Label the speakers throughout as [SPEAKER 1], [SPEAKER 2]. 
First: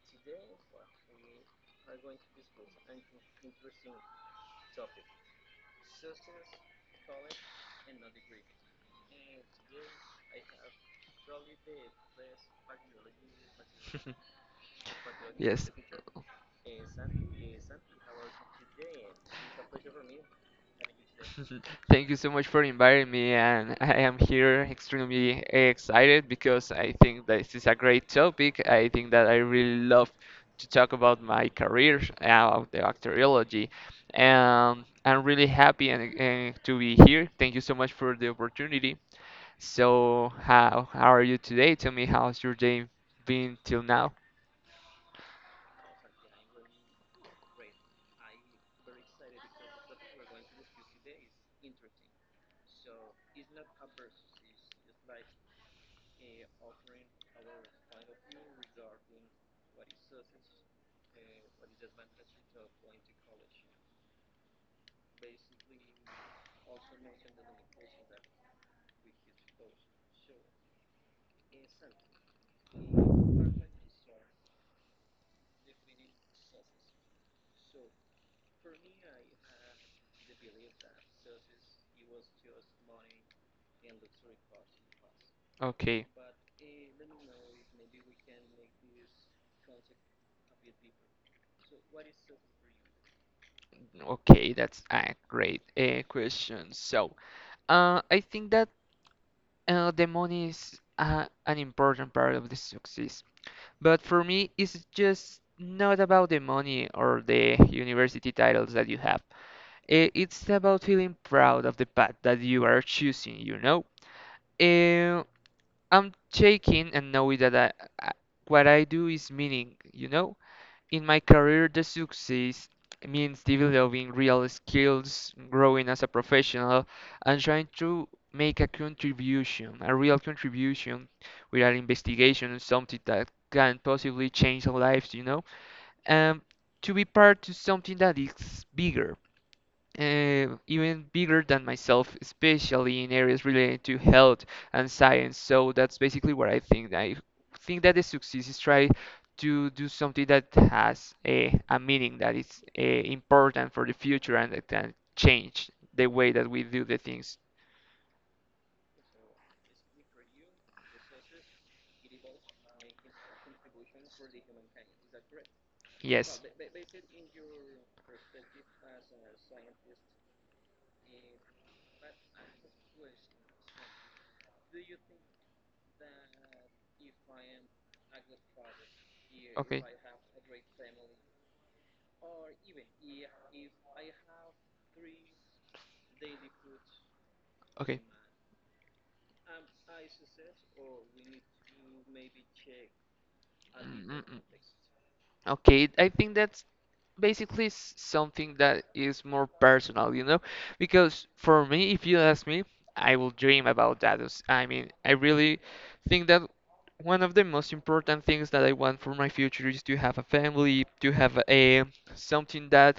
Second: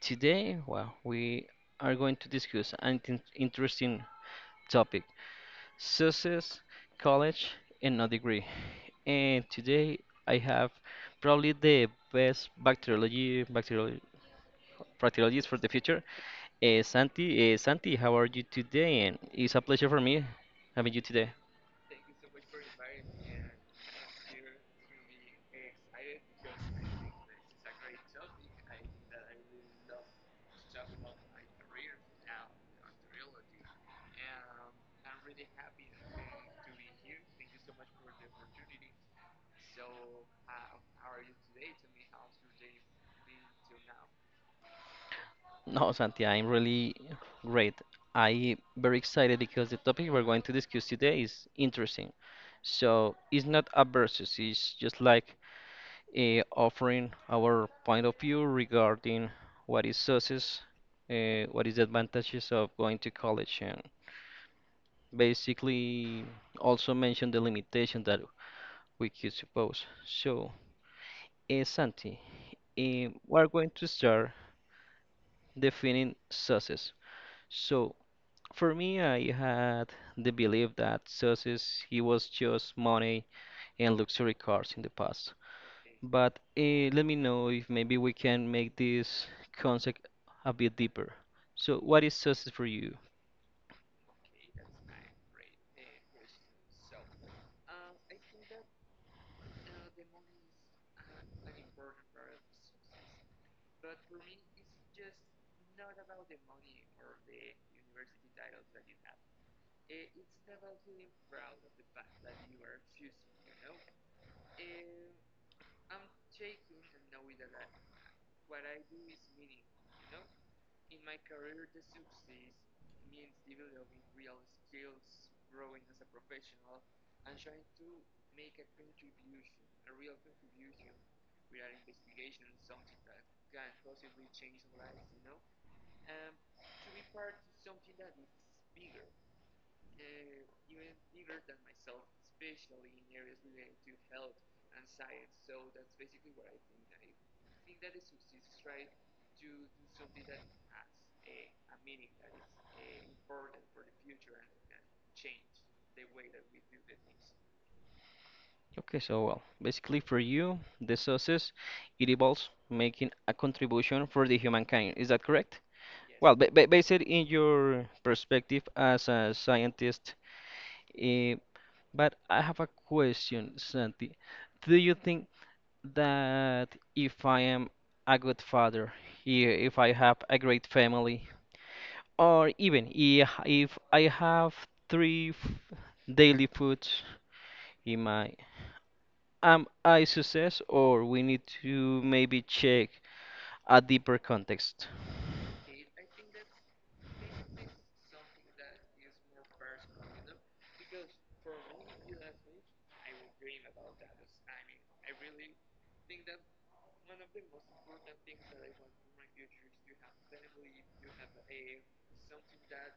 [SPEAKER 1] Today, well, we are going to discuss an interesting topic: success, college, and a degree. And today, I have probably the best bacteriologist for the
[SPEAKER 2] Yes.
[SPEAKER 1] future, Santi. Santi, how are you today? And it's a pleasure for me having you today.
[SPEAKER 2] Mhm. Thank you so much for inviting me, and I am here extremely excited because I think that this is a great topic. I think that I really love to talk about my career, about the bacteriology, and I'm really happy and to be here. Thank you so much for the opportunity. So, how are you today? Tell me how's your day been till now?
[SPEAKER 1] No, Santi, I'm really great. I very excited because the topic we're going to discuss today is interesting. So it's not a versus, it's just like offering our point of view regarding what is success, what is the advantages of going to college, and basically also mention the limitation that we could suppose. So, Santi, we're going to start defining success. So for me, I had the belief that success it was just money and luxury cars in the past.
[SPEAKER 2] Okay,
[SPEAKER 1] But let me know if maybe we can make this concept a bit deeper. So, what is success for you?
[SPEAKER 2] okay, that's a great question. So, I think that the money is an important part of the success. But for me, it's just not about the money or the university titles that you have. It's about feeling proud of the path that you are choosing, you know? Uh, I'm taking and knowing that I, what I do is meaning, you know? In my career, the success means developing real skills, growing as a professional, and trying to make a contribution, a real contribution with an investigation or something that can possibly change lives, you know, and to be part of something that is bigger even bigger than myself, especially in areas related to health and science. So that's basically what I think. I think that the success is try to do something that has a meaning that is important for the future and that can change the way that we do the things.
[SPEAKER 1] Okay, so well, basically for you, the success it involves making a contribution for the humankind. Is that correct? Well,
[SPEAKER 2] Yes.
[SPEAKER 1] ba ba based in your perspective as a scientist. eh, But I have a question, Santi. Do you think that if I am a good father, if
[SPEAKER 2] Okay.
[SPEAKER 1] I have a great family, or even if I have three daily foods
[SPEAKER 2] Okay.
[SPEAKER 1] in my, am I success, or we need to maybe check a
[SPEAKER 2] Mm,
[SPEAKER 1] deeper
[SPEAKER 2] mm, mm.
[SPEAKER 1] context?
[SPEAKER 2] Okay, I think that's basically something that is more personal, you know? Because for me, if you ask me, I will dream about that. I mean, I really think that one of the most important things that I want for my future is to have a family, to have a something that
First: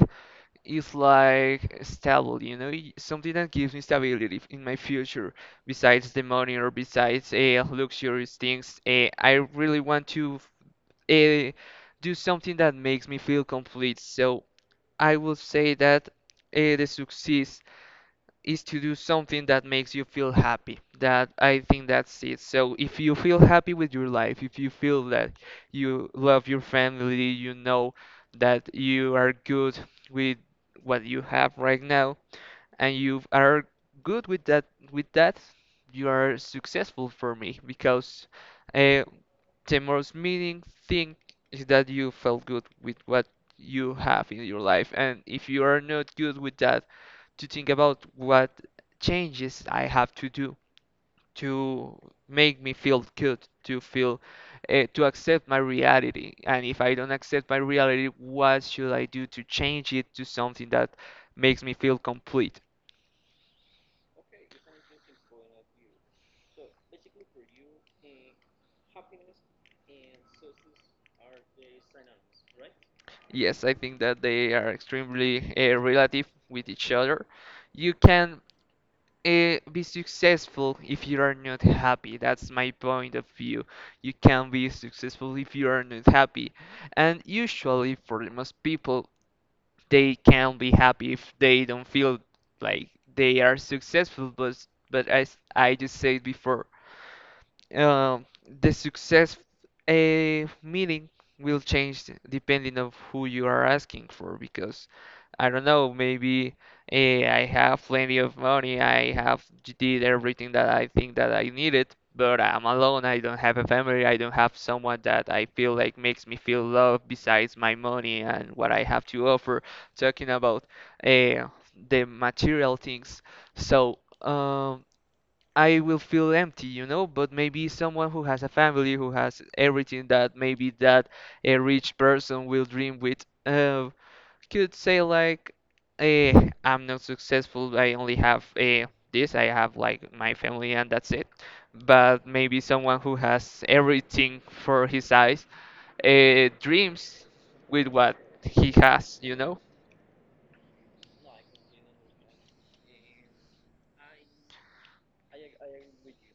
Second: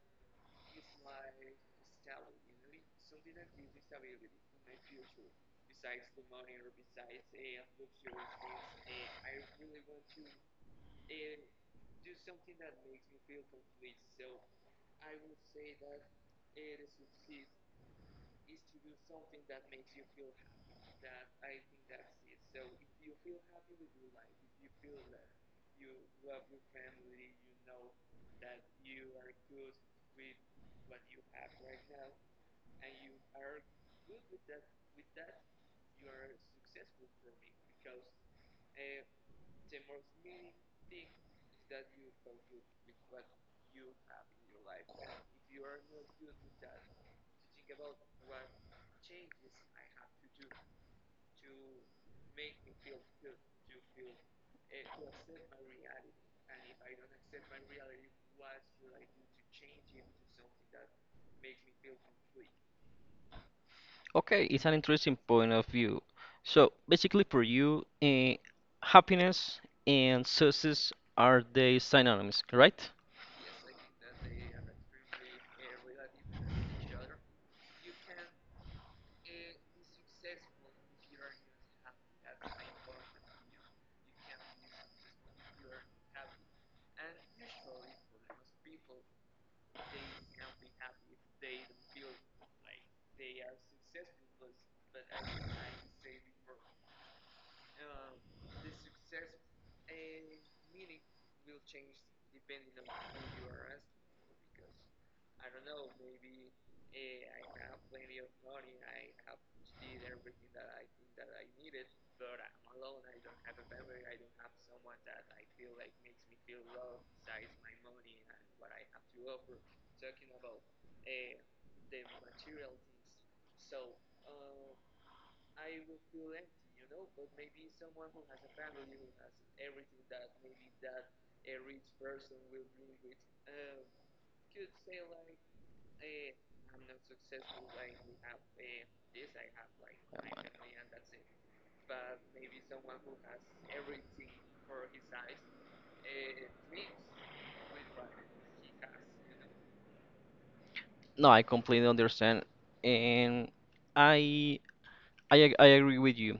[SPEAKER 2] is like stable, you know, something that gives me stability in my future. Besides the money or besides luxurious things, I really want to uh, do something that makes me feel complete. So I would say that the success is to do something that makes you feel happy. That I think that's it. So if you feel happy with your life, if you feel that you love your family, you know that you are good with what you have right now, and you are good with that, you are successful for me because uh, the most meaning thing is that you felt good with what you have in your life. And if you are not good with that, to think about what changes I have to do to make me feel good, to feel, to accept my reality. And if I don't accept my reality, what should I do to change it to something that makes me feel complete?
[SPEAKER 1] Okay, it's an interesting point of view. So basically, for you, happiness and success are they synonyms, right?
[SPEAKER 2] Yes, I think that they are extremely relative with each other. You can be successful if you are not happy. That's my point of view. You can be successful if you are not happy. And usually, for the most people, they can be happy if they don't feel like they are successful. But as I just said before, um, the success a meaning will change depending of who you are asking for because I don't know, maybe I have plenty of money, I have did everything that I think that I needed, but I'm alone, I don't have a family, I don't have someone that I feel like makes me feel loved besides my money and what I have to offer, talking about eh, the material things. So, I will feel empty, you know, but maybe someone who has a family, who has everything that maybe that a rich person will dream with, could say like, I'm not successful. I only have this. I have like my family and that's it. But maybe someone who has everything for his eyes, dreams with what he has, you know?
[SPEAKER 1] No, I completely understand, and I I agree with you.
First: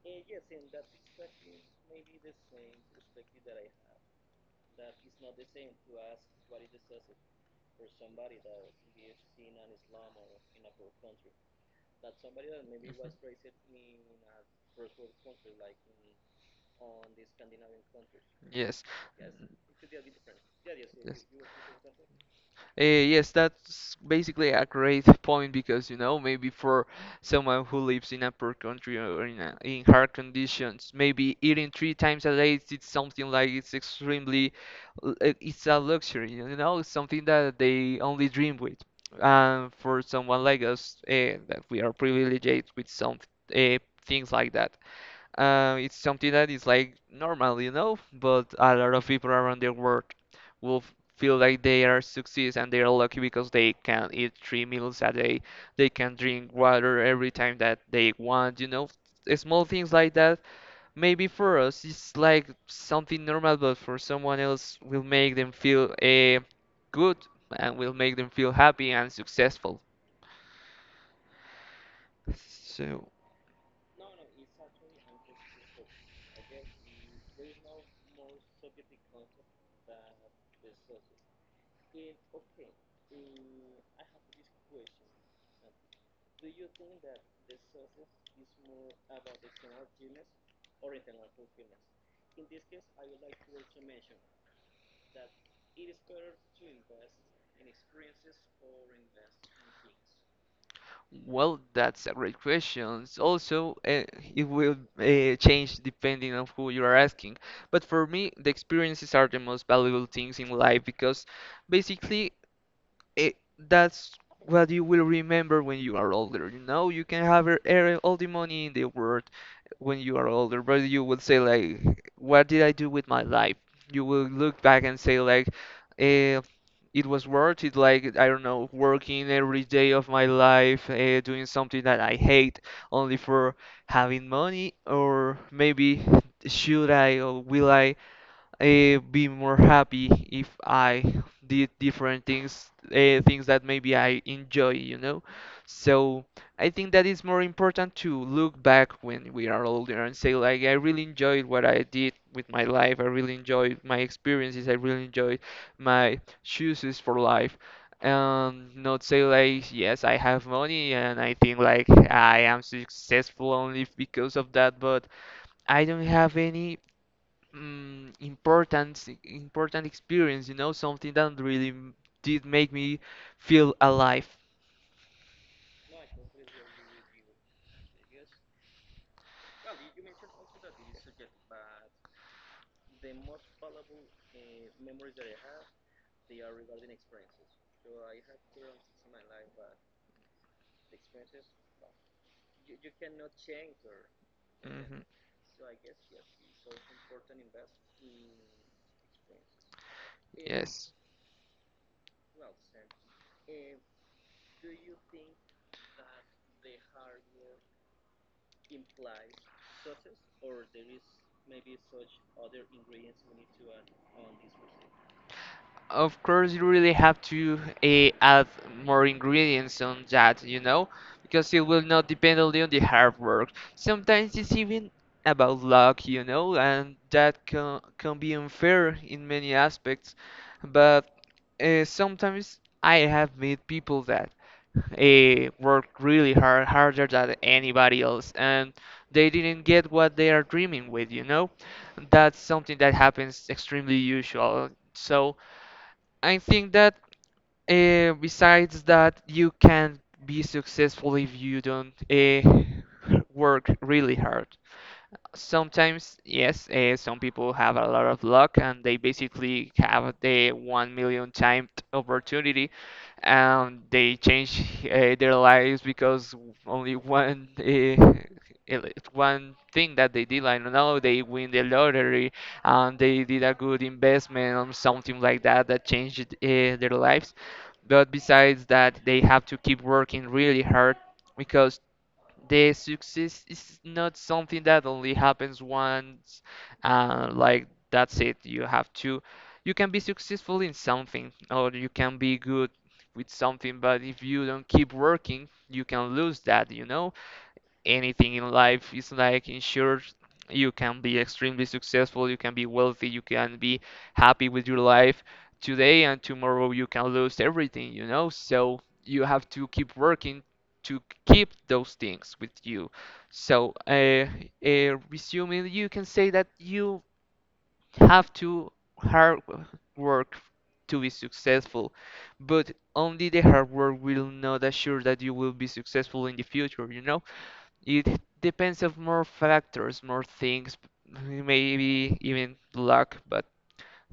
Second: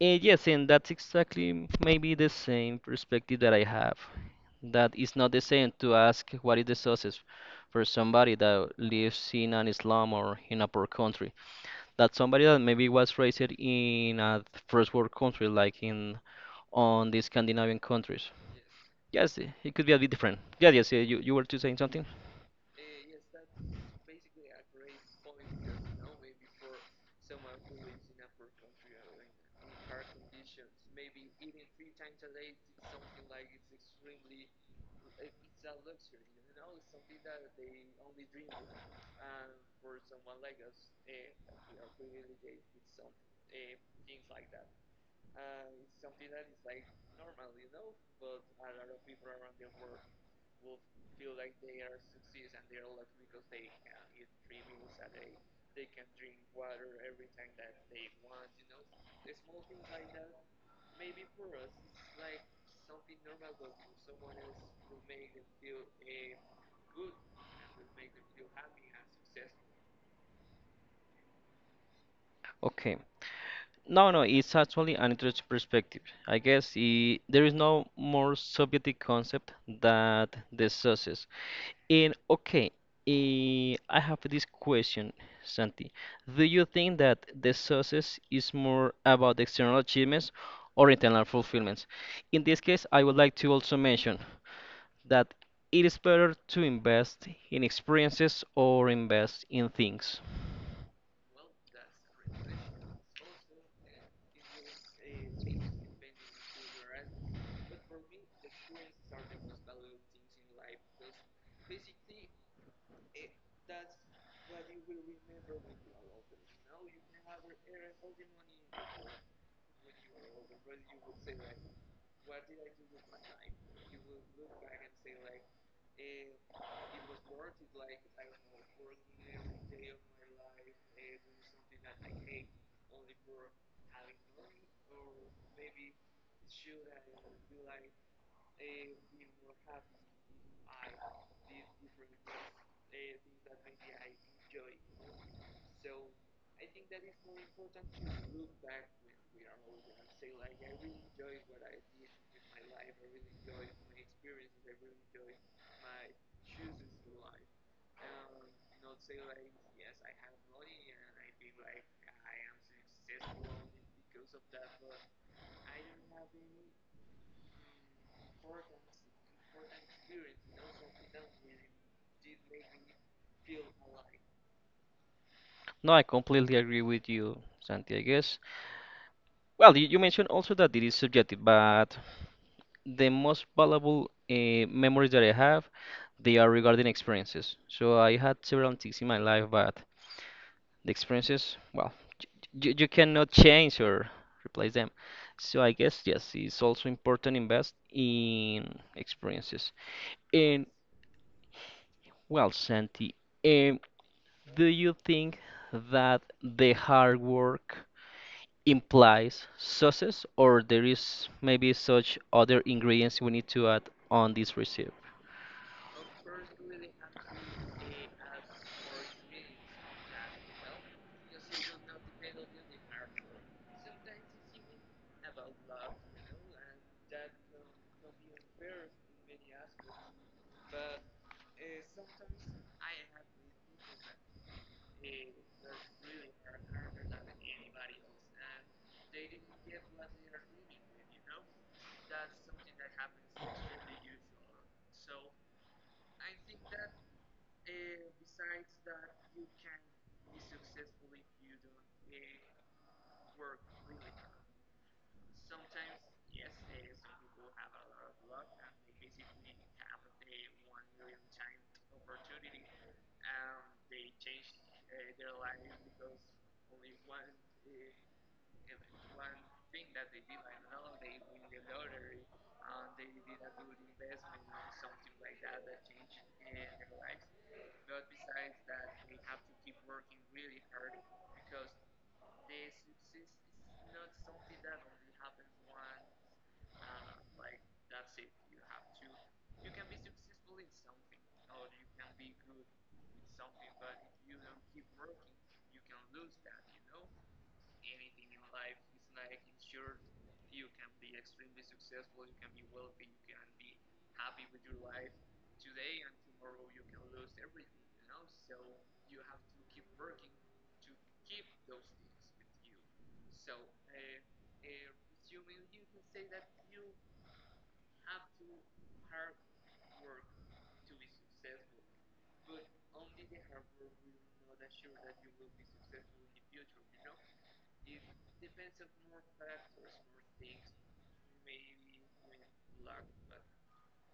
[SPEAKER 1] Yes, and that's exactly maybe the same perspective that I have. That it's not the same to ask what is the success for somebody that lives in an slum or in a poor country. That somebody that maybe was raised in a first world country, like in on the Scandinavian countries.
[SPEAKER 2] Yes.
[SPEAKER 1] Yes, it could be a bit different. Yeah, yes, you,
[SPEAKER 2] Yes.
[SPEAKER 1] you were to saying something?
[SPEAKER 2] Yes, that's basically a great point because you know maybe for someone who lives in a poor country or in hard conditions, maybe eating three times a day it's something like it's extremely it's a luxury, you know, it's something that they only dream with. And for someone like us, that we are privileged with some uh, things like that. It's something that is like normal, you know, but a lot of people around the world will feel like they are success and they are lucky because they can eat three meals a day, they can drink water every time that they want, you know. Small things like that, maybe for us it's like something normal, but for someone else will make them feel good and will make them feel happy and successful.
[SPEAKER 1] Okay.
[SPEAKER 2] So.
[SPEAKER 1] No, no, it's actually an interesting perspective. I guess I there is no more subjective concept that the success. And okay, I have this question, Santi. Do you think that the success is more about external achievements or internal fulfillments? In this case, I would like to also mention that it is better to invest in experiences or invest in things.
[SPEAKER 2] Well, that's a great question. Also, it will change depending on who you are asking. But for me, the experiences are the most valuable things in life because basically that's what you will remember when you are older. You know, you can have all the money in the world when you are older, but you will say like, "What did I do with my life?" You will look back and say like, eh, "It was worth it." Like I don't know, working every day of my life, doing something that I hate only for having money, or maybe should I or will I be more happy if I did different things, things that maybe I enjoy, you know. So I think that it's more important to look back when we are older and say, like, I really enjoyed what I did with my life. I really enjoyed my experiences. I really enjoyed my choices for life. And not say like, yes, I have money and I think like I am successful only because of that, but I don't have any important experience, you know, something that really did make me feel alive.
[SPEAKER 1] No, I completely agree with you, Santi, I guess. Well, you mentioned also that it is subjective, but the most valuable memories that I have, they are regarding experiences. So I had several things in my life, but the experiences, well, you cannot change or replace them.
[SPEAKER 2] Hmm.
[SPEAKER 1] So I guess, yes, it's also important invest in experiences. And,
[SPEAKER 2] Yes.
[SPEAKER 1] well, Santi, um, do you think that the hard work implies sauces or there is maybe such other ingredients we need to add on this recipe.
[SPEAKER 2] Of course, you really have to add more ingredients on that, you know, because it will not depend only on the hard work. Sometimes it's even about luck, you know, and that can be unfair in many aspects. But sometimes I have met people that worked really hard, harder than anybody else, and they didn't get what they are dreaming with, you know? That's something that happens extremely usual. So I think that besides that, you can be successful if you don't work really hard. Sometimes, yes, some people have a lot of luck and they basically have the 1 million timed opportunity and they change their lives because only ele- one thing that they did. I don't know. They win the lottery and they did a good investment or something like that that changed their lives. But besides that, they have to keep working really hard because the success is not something that only happens once and like that's it. You have to you can be successful in something, or you can be good with something, but if you don't keep working you can lose that, you know. Anything in life is like insured. You can be extremely successful, you can be wealthy, you can be happy with your life today, and tomorrow you can lose everything, you know? So you have to keep working to keep those things with you. So, resuming, you can say that you have to hard work to be successful, but only the hard work will not assure that you will be successful in the future, you know? It depends of more factors, more things, maybe even luck, but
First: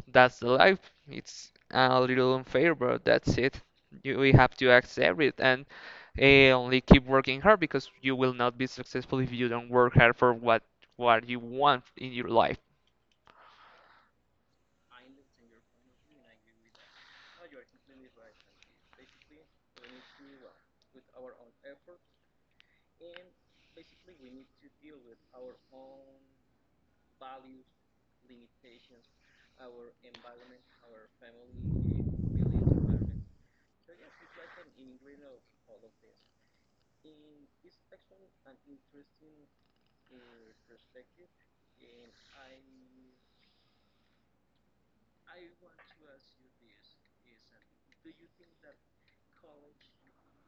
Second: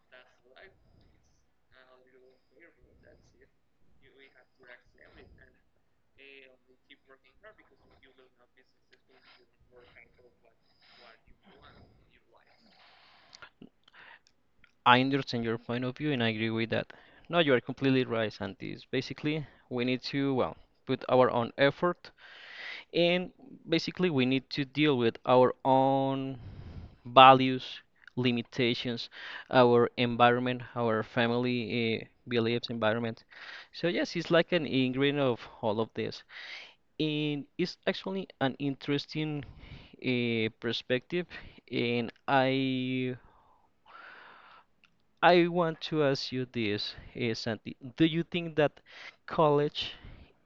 [SPEAKER 2] that's the life. It's a little unfair, but that's it. We have to accept it and only keep working hard because you will not be successful if you don't work hard for what you want in your life.
[SPEAKER 1] I understand your point of view and I agree with that. No, you are completely right, Santi. Basically, we need to, well, put our own effort, and basically we need to deal with our own values, limitations, our environment, our family, beliefs, environment. So yes, it's like an ingredient of all of this, and it's actually an interesting perspective. And I want to ask you this, Santi, do you think that college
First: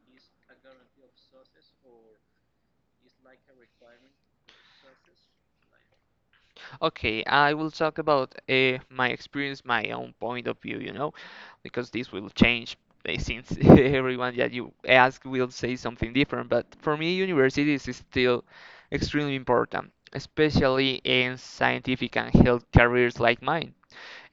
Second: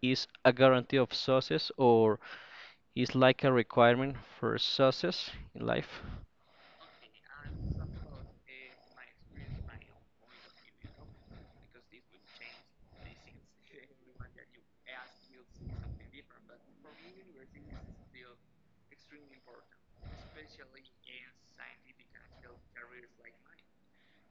[SPEAKER 1] is a guarantee of success, or it's like a requirement for success in life?
[SPEAKER 2] Okay, I will talk about my experience, my own point of view, you know, because this will change since everyone that you ask will say something different. But for me, university is still extremely important, especially in scientific and health careers like mine.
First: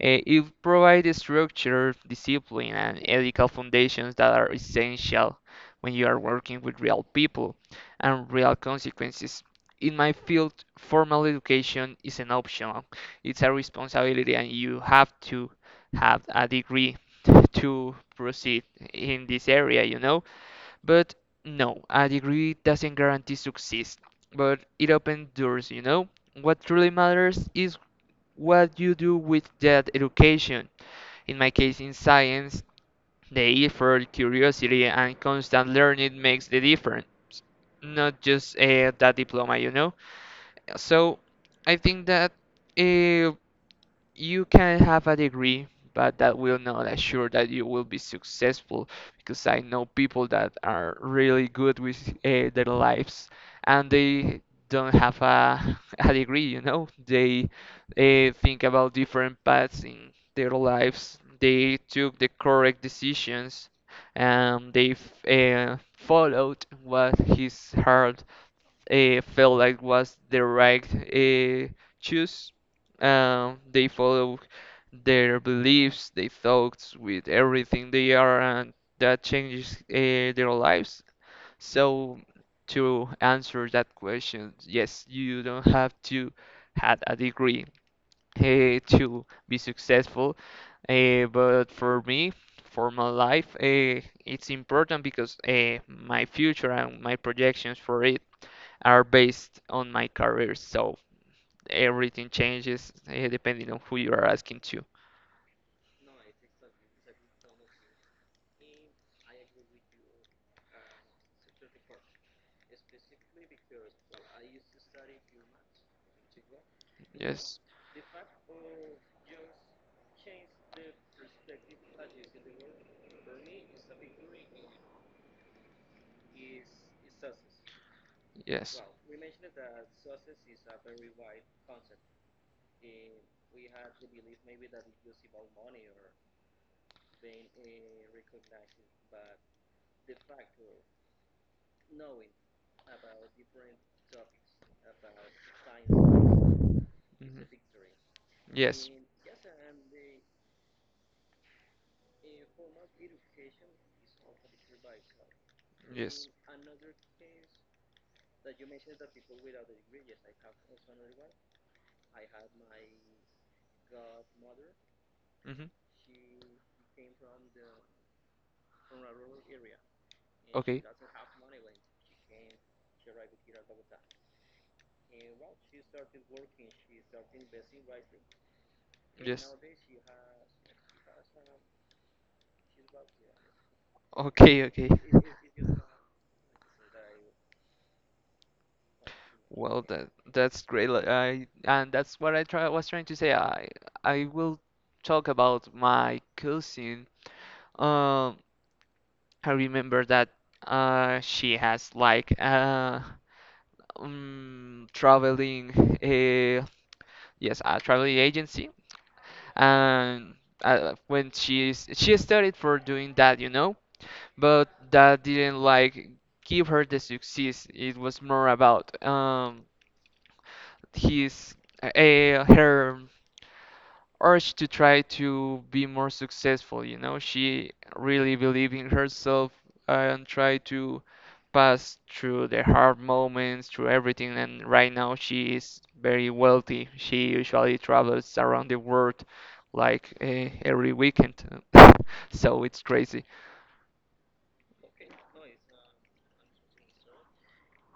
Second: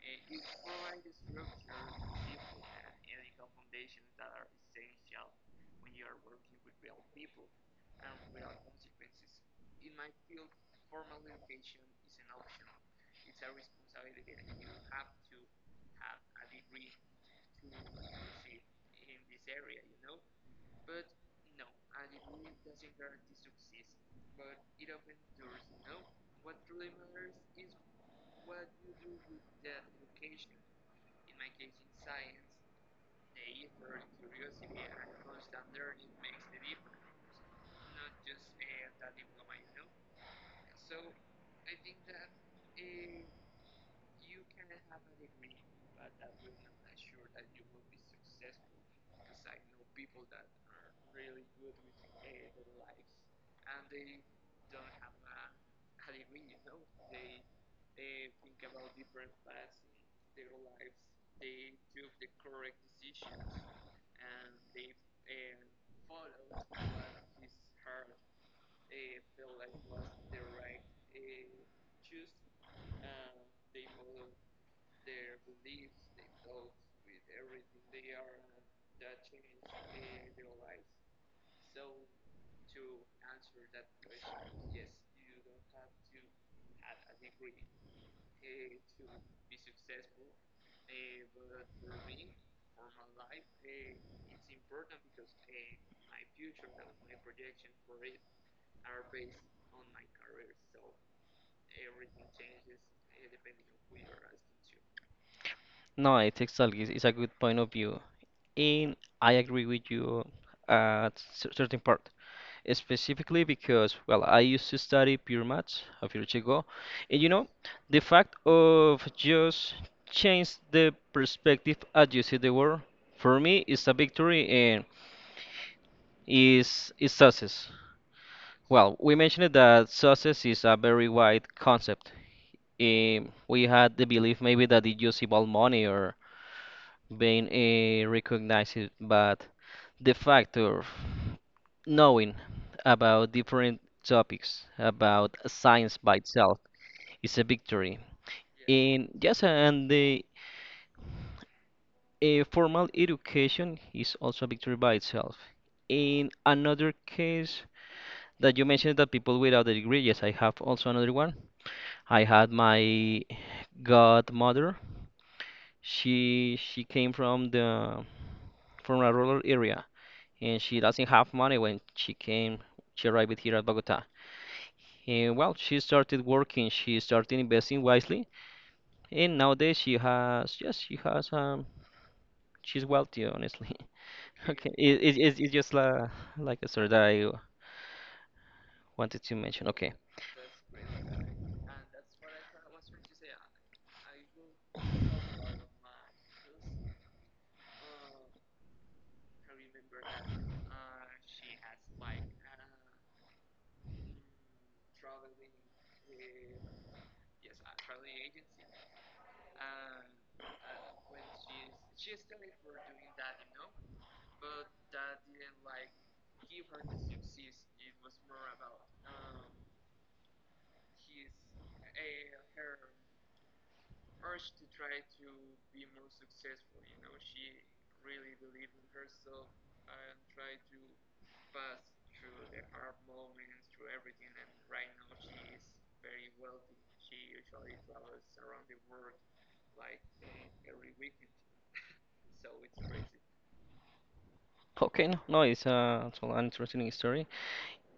[SPEAKER 2] It provides structure, discipline, and ethical foundations that are essential when you are working with real people and real consequences. In my field, formal education is an optional. It's a responsibility, and you have to have a degree to proceed in this area, you know? But no, a degree doesn't guarantee success, but it opens doors, you know? What truly matters is what you do with that education. In my case, in science, the effort, curiosity, and constant learning makes the difference, not just that diploma, you know. So I think that uh, you can have a degree, but that will not assure that you will be successful because I know people that are really good with their lives and they don't have a degree, you know? They think about different paths in their lives. They took the correct decisions and they followed what his heart felt like was the right choice. They follow their beliefs, their thoughts with everything they are, and that changes their lives. So, to answer that question, yes, you don't have to have a degree to be successful. But for me, for my life, it's important because my future and my projections for it are based on my career. So everything changes depending on who you are asking to.
[SPEAKER 1] No, it's exactly. It's a good point of view, and I agree with you at certain part, specifically because well, I used to study pure maths a few years ago, and
[SPEAKER 2] Yes,
[SPEAKER 1] the fact of just change the perspective as you see the world for me is a victory and is success.
[SPEAKER 2] yes.
[SPEAKER 1] Well, we mentioned that success is a very wide concept. We had the belief maybe that it just involved money or being recognized, but the fact of knowing about different topics, about science by itself, is
[SPEAKER 2] Mhm.
[SPEAKER 1] a victory.
[SPEAKER 2] Yes,
[SPEAKER 1] And yes, and the formal education is also a victory by itself. In
[SPEAKER 2] yes.
[SPEAKER 1] another case that you mentioned that people without a degree, yes, I have also another one. I had my godmother.
[SPEAKER 2] Hmm.
[SPEAKER 1] She came from the from a rural area, and she
[SPEAKER 2] Okay.
[SPEAKER 1] doesn't have money when she came. She arrived here at Bogota. And well, she started working. She started investing wisely, and
[SPEAKER 2] Yes.
[SPEAKER 1] nowadays she has, yes, she's wealthy, honestly.
[SPEAKER 2] Okay,
[SPEAKER 1] Okay,
[SPEAKER 2] okay.
[SPEAKER 1] it's just like a story that I wanted to mention.
[SPEAKER 2] Well,
[SPEAKER 1] Okay,
[SPEAKER 2] that that's great. Like, I and that's what I try was trying to say. I will talk about my cousin. Um, I remember that she has like traveling yes a traveling agency and when she studied for doing that, you know, but that didn't like give her the success. It was more about his uh, her urge to try to be more successful, you know. She really believed in herself and tried to pass through the hard moments, through everything, and right now she is very wealthy. She usually travels around the world like every weekend. So it's crazy.
[SPEAKER 1] okay, no, no, it's an interesting story,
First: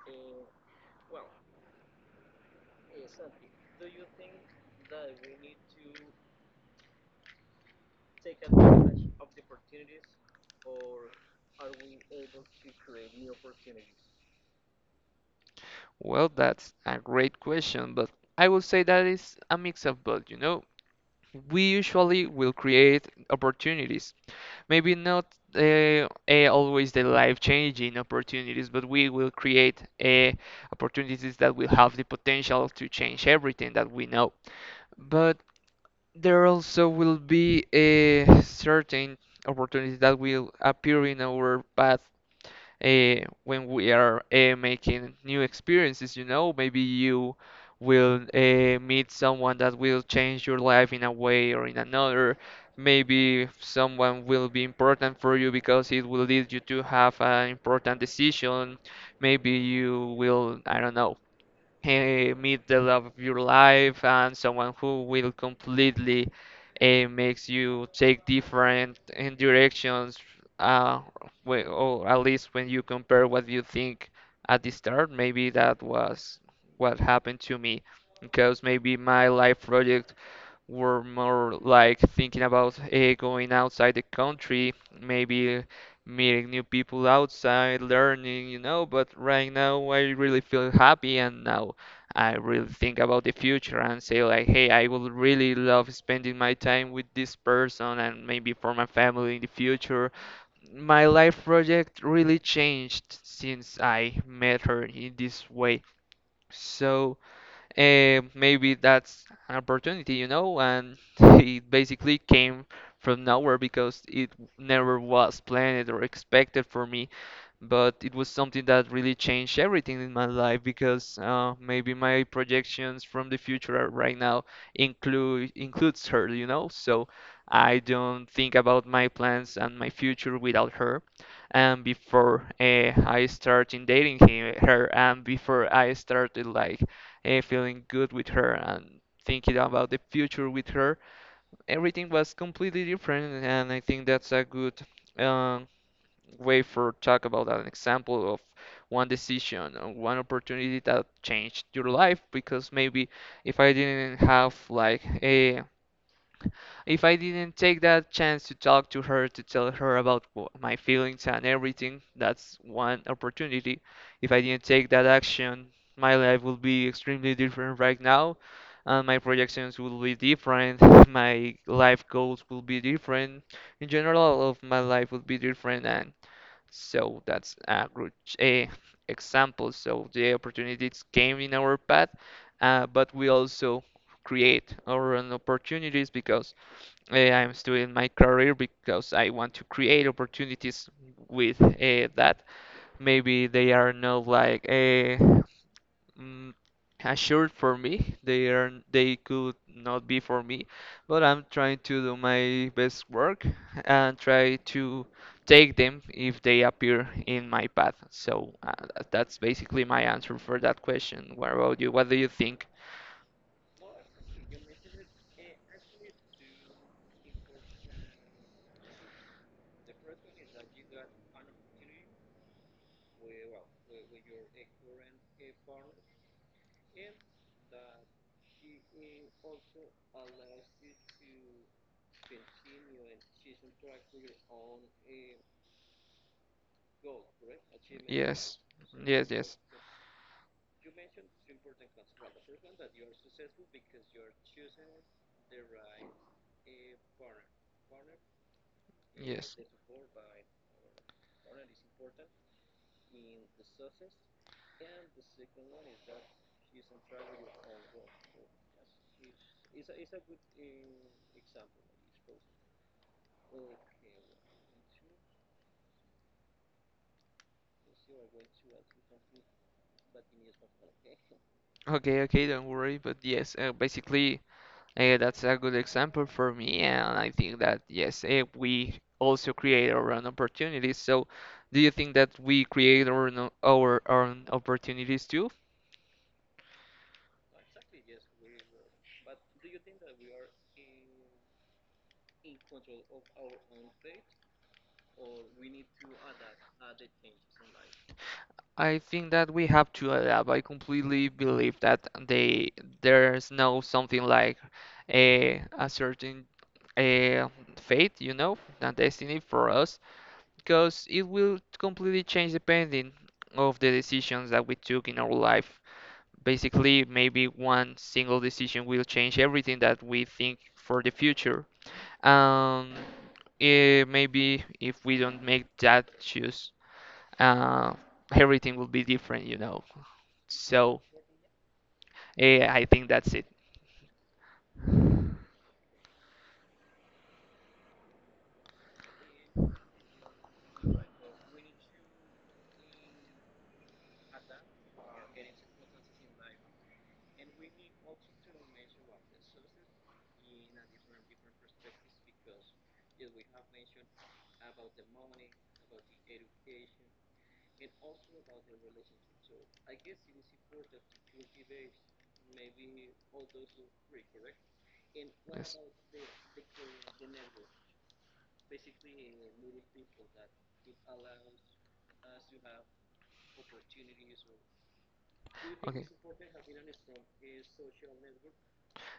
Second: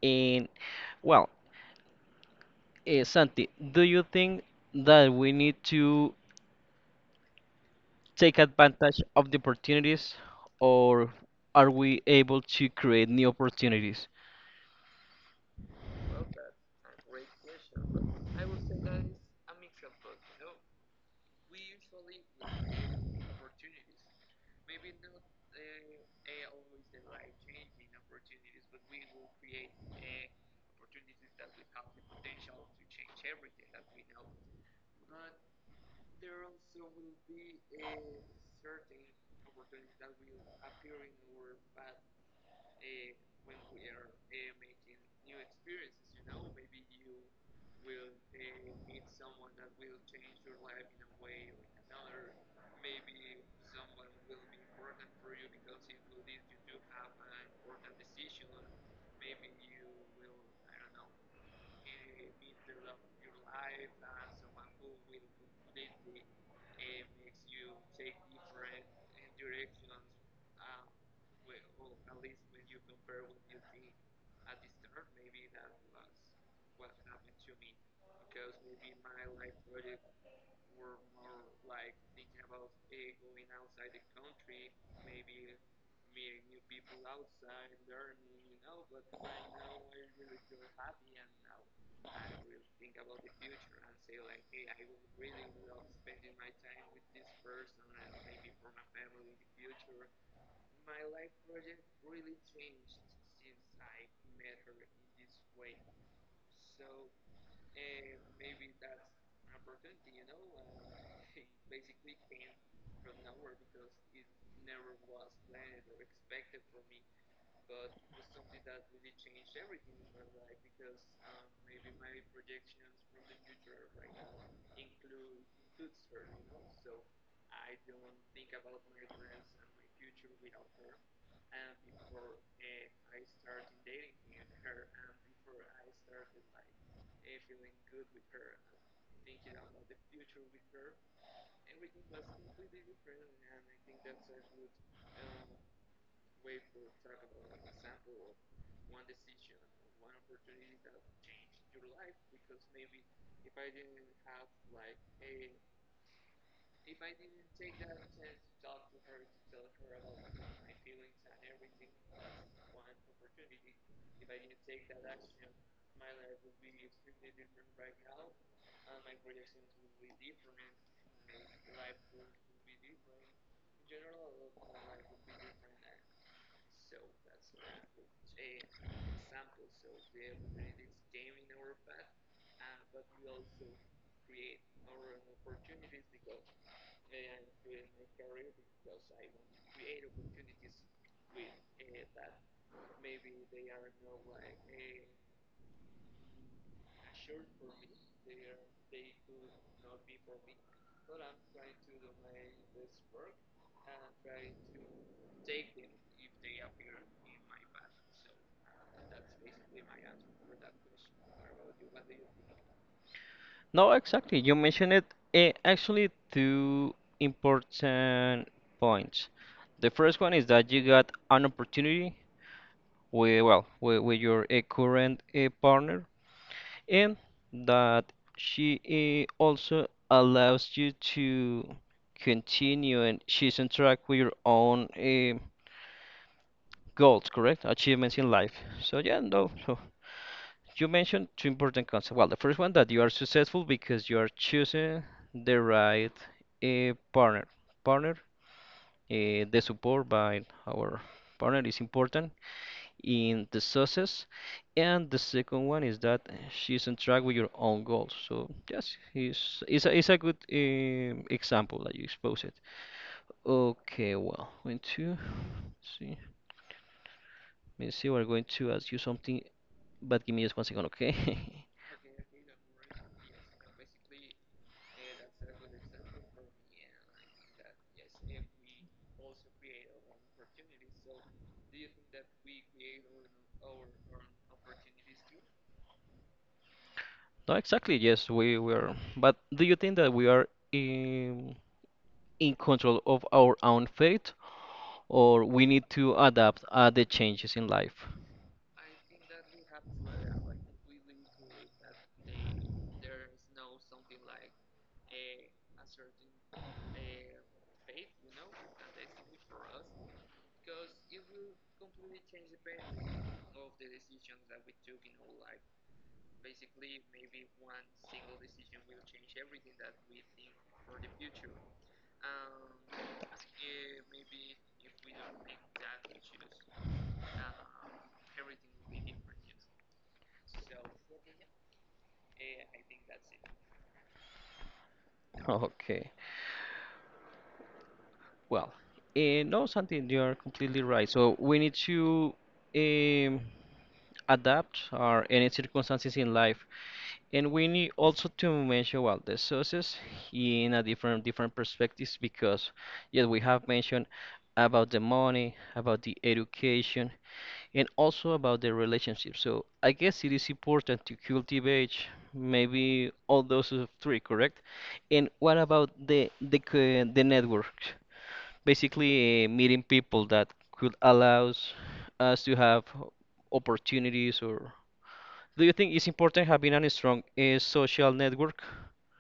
[SPEAKER 1] and well. Santi, do you think that we need to take advantage of the opportunities, or are we able to create new opportunities?
[SPEAKER 2] Well, that's a great question, but I would say that is a mix of both, you know. We usually will create opportunities. Maybe not always the life-changing opportunities, but we will create opportunities that will have the potential to change everything that we know. But there also will be a certain opportunities that will appear in our path uh, when we are making new experiences, you know, maybe you will meet someone that will change your life in a way or in another. Maybe someone will be important for you because it will lead you to have an important decision. Maybe you will, I don't know, meet the love of your life and someone who will completely makes you take different directions uh, or at least when you compare what you think at the start. Maybe that was what happened to me because maybe my life project were more like thinking about going outside the country, maybe meeting new people outside, learning, you know. But right now, I really feel happy, and now I really think about the future and say, like, hey, I would really love spending my time with this person and maybe for my family in the future. My life project really changed since I met her in this way. So, maybe that's an opportunity, you know, and it basically came from nowhere because it never was planned or expected for me, but it was something that really changed everything in my life because maybe my projections from the future are right now includes her, you know. So I don't think about my plans and my future without her. And before I started dating her, and before I started like feeling good with her and thinking about the future with her, everything was completely different. And I think that's a good. Um, Way for talk about an example of one decision or one opportunity that changed your life because maybe if I didn't have like a if I didn't take that chance to talk to her, to tell her about my feelings and everything, that's one opportunity. If I didn't take that action, my life will be extremely different right now. And my projections will be different. My life goals will be different. In general, all of my life will be different, and so that's a good eh, example. So the opportunities came in our path, but we also create our own opportunities because I'm still in my career because I want to create opportunities with that. Maybe they are not like mm, assured for me. They could not be for me, but I'm trying to do my best work and try to take them if they appear in my path. So that's basically my answer for that question. What about you? What do you think?
[SPEAKER 1] No, exactly. You mentioned it, actually two important points. The first one is that you got an opportunity well, with your current partner, and that she also allows you to continue and she's on track with your own goals, correct? Achievements in life.
[SPEAKER 2] Yes,
[SPEAKER 1] So yeah,
[SPEAKER 2] yes,
[SPEAKER 1] no.
[SPEAKER 2] yes,
[SPEAKER 1] So you mentioned two important concepts. Well, the first one that you are successful because you are choosing the right partner. Partner,
[SPEAKER 2] yes.
[SPEAKER 1] the support by our partner is important in the success. And the second one is that she's on track with your own goals. So yes, it's a good example that you expose it. Okay, well, going to let's see. Let me see. We're going to ask you something, but give me just one second, okay?
[SPEAKER 2] Okay, okay, don't worry. But yes, basically. That's a good example for me, and I think that yes, we also create our own opportunities. So, do you think that we create our own opportunities too?
[SPEAKER 1] No, exactly. Yes, we were. But do you think that we are in control of our own fate, or we need to adapt the changes in life?
[SPEAKER 2] I think that we have to adapt. I completely believe that they there's no something like a certain a fate, you know, a destiny for us, because it will completely change depending of the decisions that we took in our life. Basically, maybe one single decision will change everything that we think for the future. Um, Maybe if we don't make that choice, uh, everything will be different, you know. So, I think that's it.
[SPEAKER 1] Okay. Well, no, Santi, you are completely right. So we need to um, adapt our any circumstances in life, and we need also to mention well the sources in a different perspectives because yes, we have mentioned about the money, about the education, and also about the relationship. So I guess it is important to cultivate maybe all those three, correct? And what
[SPEAKER 2] Yes.
[SPEAKER 1] about the network? Basically meeting people that could allows us to have opportunities, or do you think it's
[SPEAKER 2] Okay.
[SPEAKER 1] important having a strong social network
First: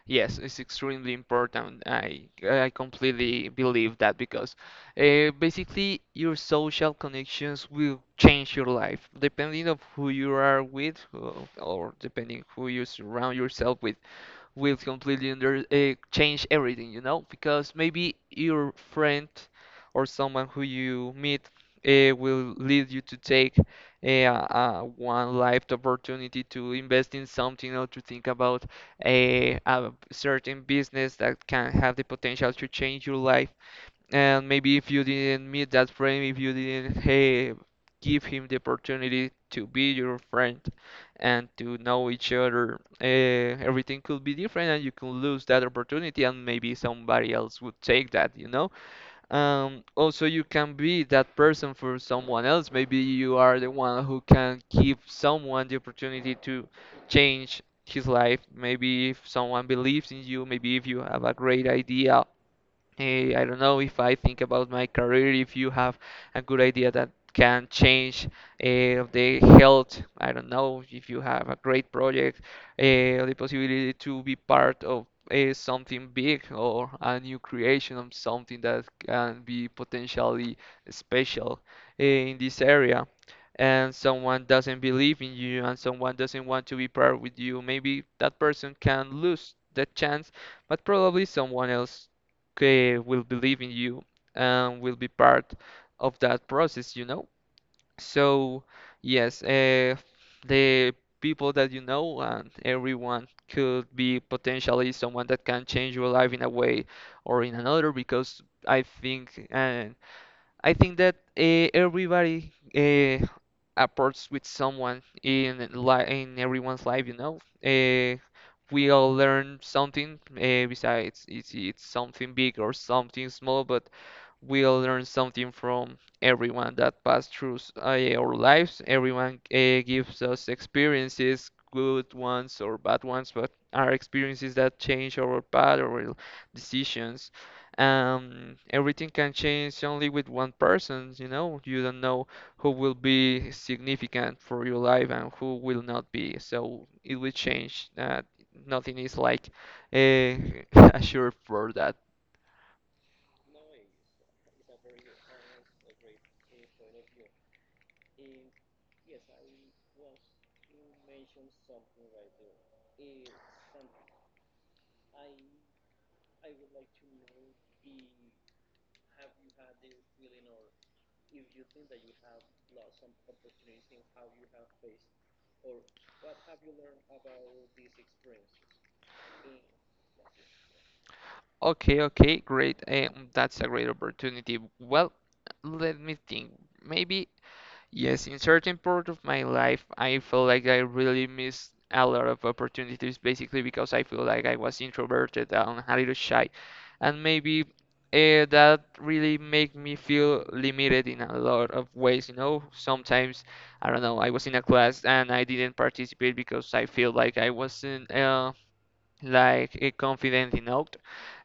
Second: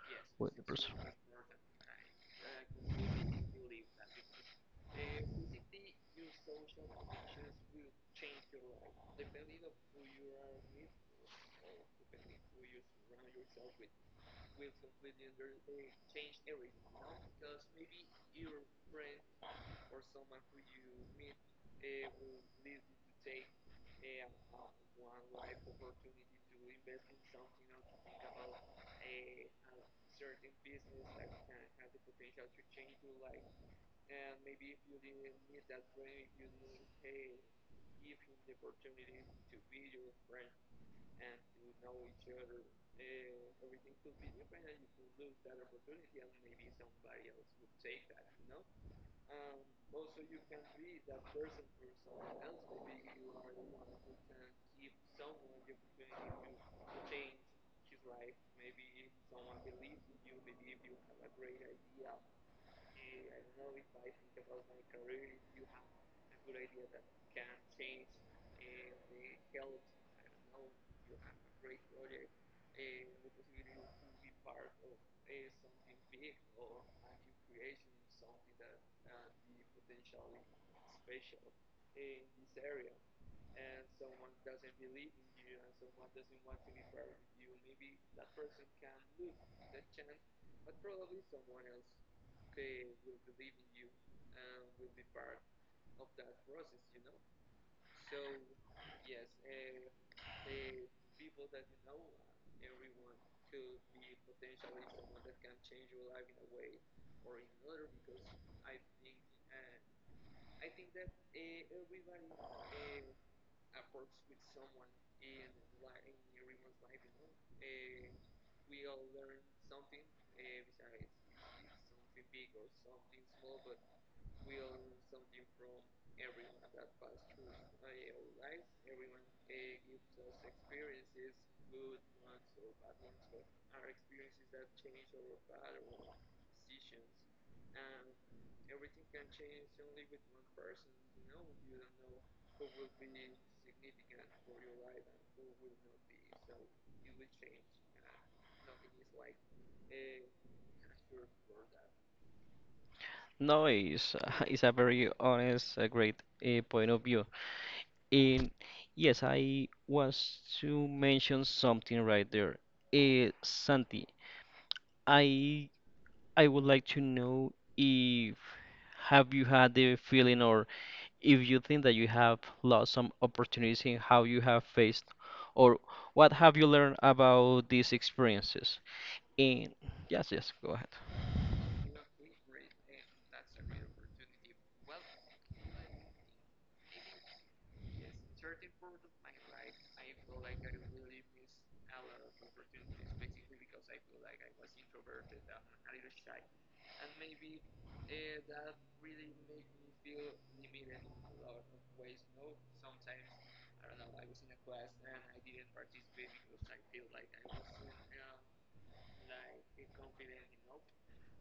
[SPEAKER 2] Yes,
[SPEAKER 1] with
[SPEAKER 2] it's
[SPEAKER 1] the person?
[SPEAKER 2] extremely important. I completely believe that because basically your social connections will change your life depending of who you are with or depending who you surround yourself with will completely under change everything, you know? Because maybe your friend or someone who you meet will lead you to take a one life opportunity to invest in something or to think about a certain business that can have the potential to change your life. And maybe if you didn't meet that friend, if you didn't hey, give him the opportunity to be your friend and to know each other, everything could be different and you can lose that opportunity and maybe somebody else would take that, you know? Also, you can be that person for someone else. Maybe you are the one who can give someone the opportunity to change his life. Maybe if someone believes in you, maybe if you have a great idea. I don't know if I think about my career, if you have a good idea that can change the health. I don't know if you have a great project, uh, the possibility to be part of something big or a new creation of something that can be potentially special in this area. And someone doesn't believe in you, and someone doesn't want to be part with you. Maybe that person can lose that chance, but probably someone else will believe in you and will be part of that process, you know? So, yes, the people that you know and everyone could be potentially someone that can change your life in a way or in another because I think uh, I think that everybody approaches with someone in everyone's life, you know. We all learn something besides it's something big or something small, but we'll learn something from everyone that passed through our lives. Everyone gives us experiences, good ones or bad ones, but are experiences that change our path or decisions. Everything can change only with one person, you know. You don't know who will be significant for your life and who will not be. So it will change. Nothing is like assured for that.
[SPEAKER 1] No, it's, it's a very honest, a great point of view. And yes, I was to mention something right there. Santi, I I would like to know if have you had the feeling or if you think that you have lost some opportunities in how you have faced or what have you learned about these experiences? And yes, yes, go ahead.
[SPEAKER 2] Okay, okay, great. That's a great opportunity. Well, let me think. Maybe, yes, in certain part of my life, I feel like I really missed a lot of opportunities, basically because I feel like I was introverted and a little shy. And maybe that really make me feel limited in a lot of ways, you know? Sometimes, I don't know, I was in a class and I didn't participate because I feel like I wasn't like a confident enough.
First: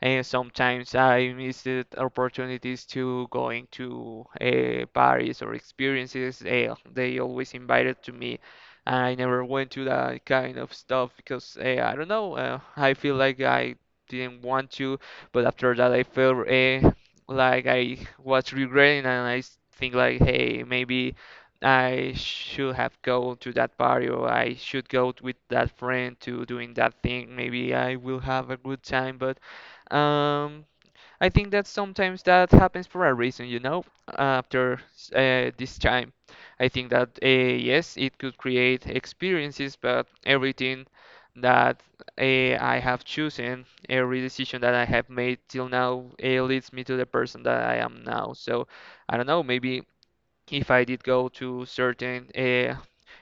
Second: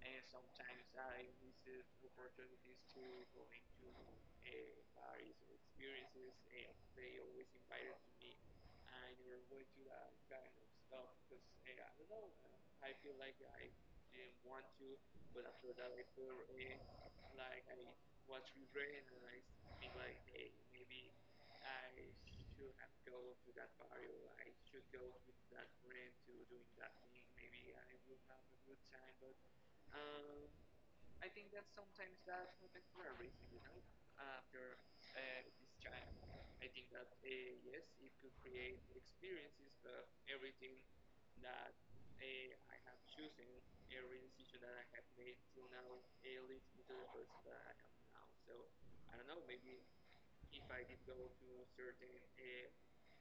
[SPEAKER 2] And sometimes I missed the opportunities to going to Paris or experiences. They always invited to me, and I never went to that kind of stuff because I don't know. I feel like I didn't want to, but after that I felt like I was regretting, and think like, hey, maybe. I should have go to that party or I should go with that friend to doing that thing. Maybe I will have a good time, but um, I think that sometimes that happens for a reason, you know, after this time. I think that yes, it could create experiences, but everything that I have chosen, every decision that I have made till now, leads me to the person that I am now. So I don't know, maybe if I did go to certain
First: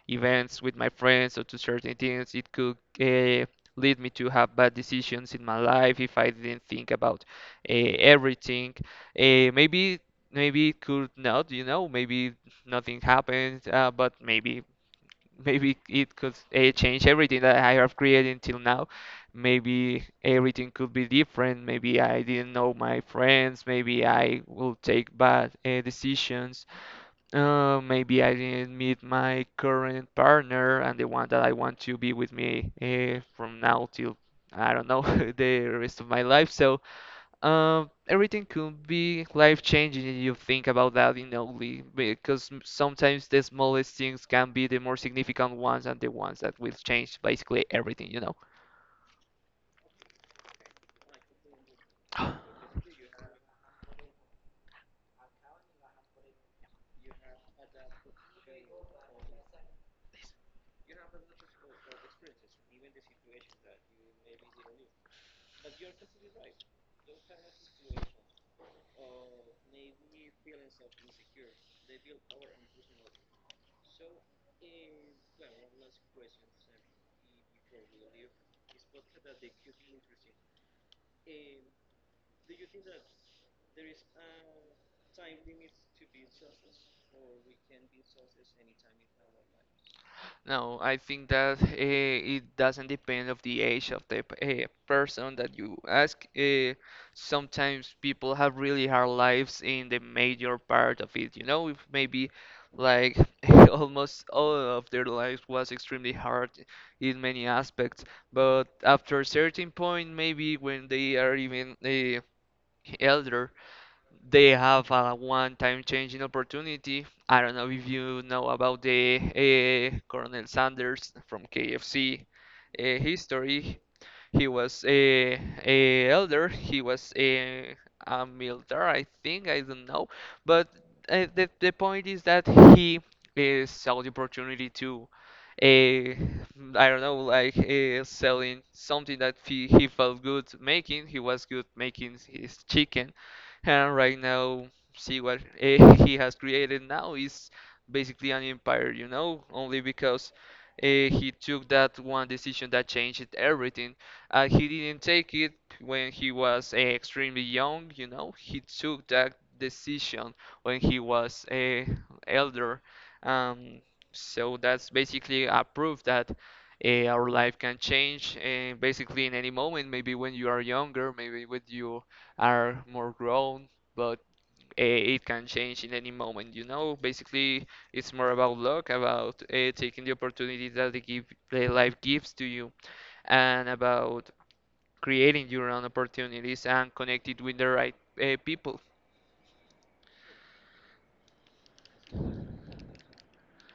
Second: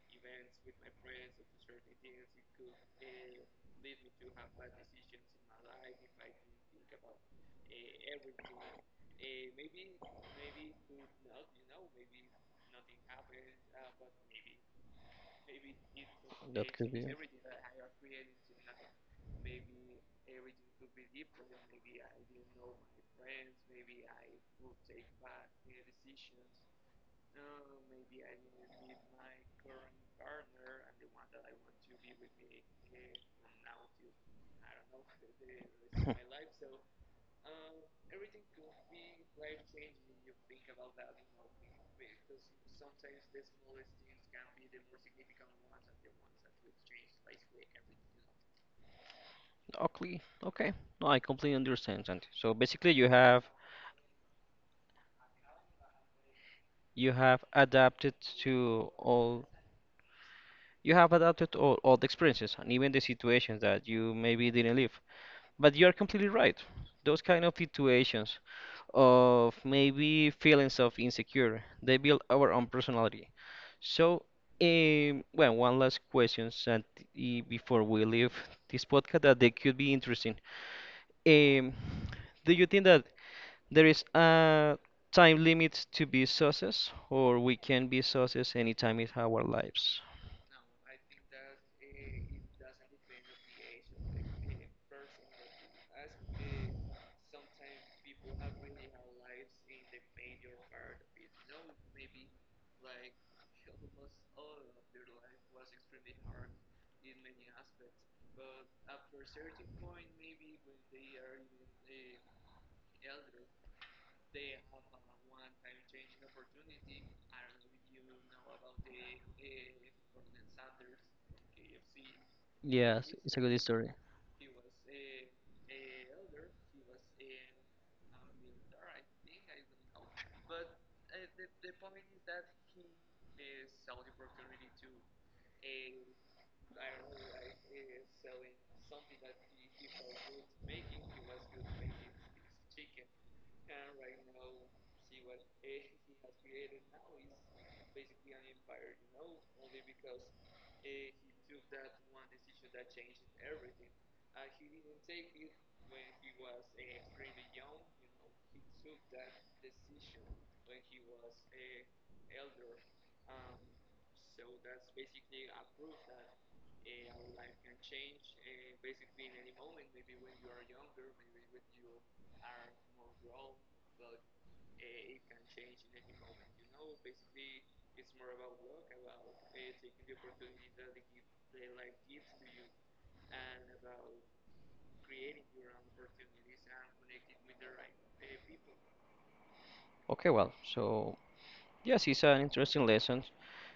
[SPEAKER 2] events with my friends or to certain things, it could lead me to have bad decisions in my life if I didn't think about everything. Uh, maybe maybe it could not, you know, maybe nothing happened, but maybe it could
[SPEAKER 1] That could be.
[SPEAKER 2] change everything that I have created until now. Maybe everything could be different. Maybe I didn't know my friends. Maybe I will take bad decisions, maybe I didn't meet my current partner and the one that I want to be with me from now till I don't know, the rest of my life. So everything could be life changing if you think about that in only because sometimes the smallest things can be the more significant ones and the ones that will change basically everything, you know.
[SPEAKER 1] Okay, okay. No, I completely understand, Santi. So basically you have adapted to all. You have adapted all the experiences and even the situations that you maybe didn't live. But you are completely right. Those kind of situations of maybe feelings of insecure, they build our own personality. So, well, one last question and before we leave this podcast that they could be interesting. Um, do you think that there is a time limit to be success, or we can be success anytime in our lives?
[SPEAKER 2] No, I think that it doesn't depend of the age of the person that you ask. Sometimes people have really hard lives in the major part of it. You know, if maybe like almost all of their lives was extremely hard in many aspects. But after a certain point, maybe when they are even elder, they have a one-time changing opportunity. I don't know if you know about the Colonel Sanders from KFC
[SPEAKER 1] Yes, it's a good
[SPEAKER 2] history.
[SPEAKER 1] history.
[SPEAKER 2] He was a elder. He was a military, I think. I don't know. But the point is that he saw the opportunity to, a, I don't know, like selling something that he felt good making. He was good making his chicken. And right now, see what he has created now is basically an empire, you know, only because he took that one decision that changed everything. He didn't take it when he was extremely young, you know. He took that decision when he was elder. Um, so that's basically a proof that our life can change basically in any moment, maybe when you are younger, maybe when you are more grown, but it can change in any moment, you know. Basically, it's more about luck, about taking the opportunity that the life gives to you, and about creating your own opportunities and connected with the right people.
[SPEAKER 1] Okay, well, so yes, it's an interesting lesson.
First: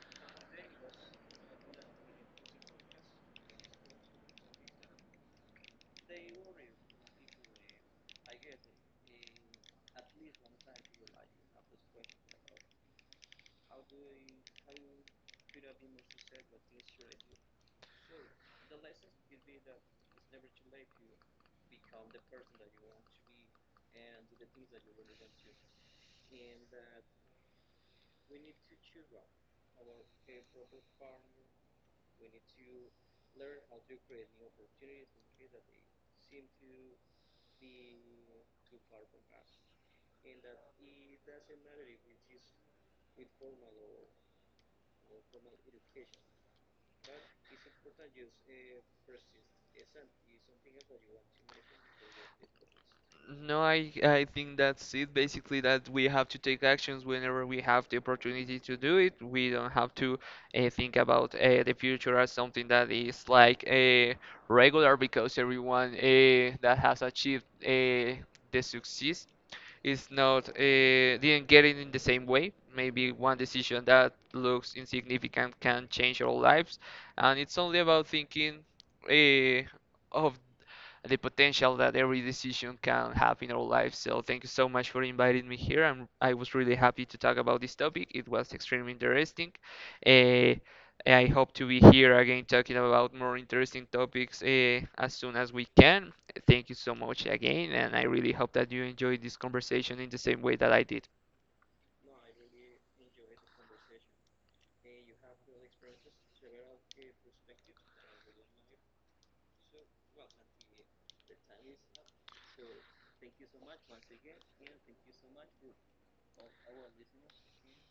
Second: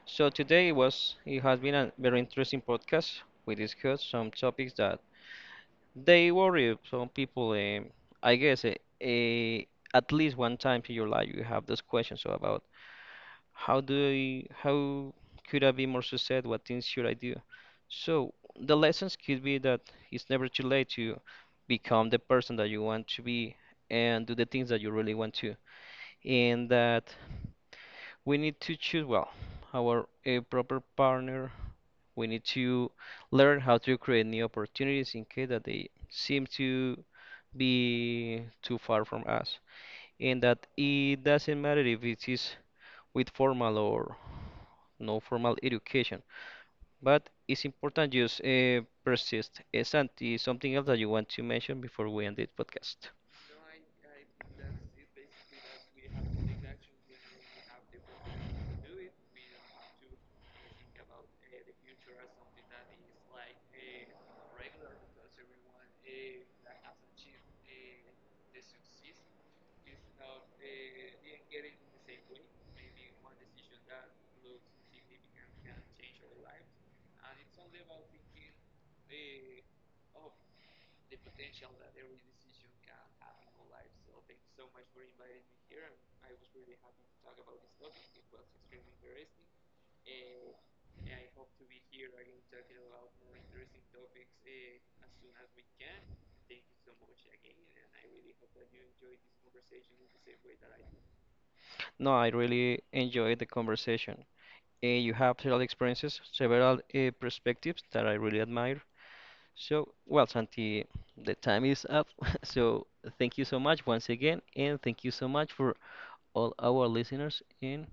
[SPEAKER 1] So today it has been a very interesting podcast. We discussed some topics that they worry some people. I guess uh, at least one time in your life you have those questions about how could I be more success? What things should I do? So the lessons could be that it's never too late to become the person that you want to be and do the things that you really want to. And that we need to choose well our a proper partner. We need to learn how to create new opportunities in case that they seem to be too far from us, and that it doesn't matter if it is with formal or no formal education. But it's important just persist. Santi, something else that you want to mention before we end this podcast?
[SPEAKER 2] No, I think that's it. Basically, that we have to take actions whenever we have the opportunity to do it. We don't have to think about the future as something that is like regular, because everyone that has achieved the success is not didn't get it in the same way. Maybe one decision that looks insignificant can change our lives, and it's only about thinking uh, of the potential that every decision can have in our lives. So thank you so much for inviting me here. I was really happy to talk about this topic. It was extremely interesting. Uh, I hope to be here again talking about more interesting topics as soon as we can. Thank you so much again, and I really hope that you enjoyed this conversation in the same way that I did.
[SPEAKER 1] No, I really enjoyed the conversation. You have several experiences, several perspectives that I really admire. So, well, Santi, the time is up. So, thank you so much once again, and thank you so much for all our listeners. And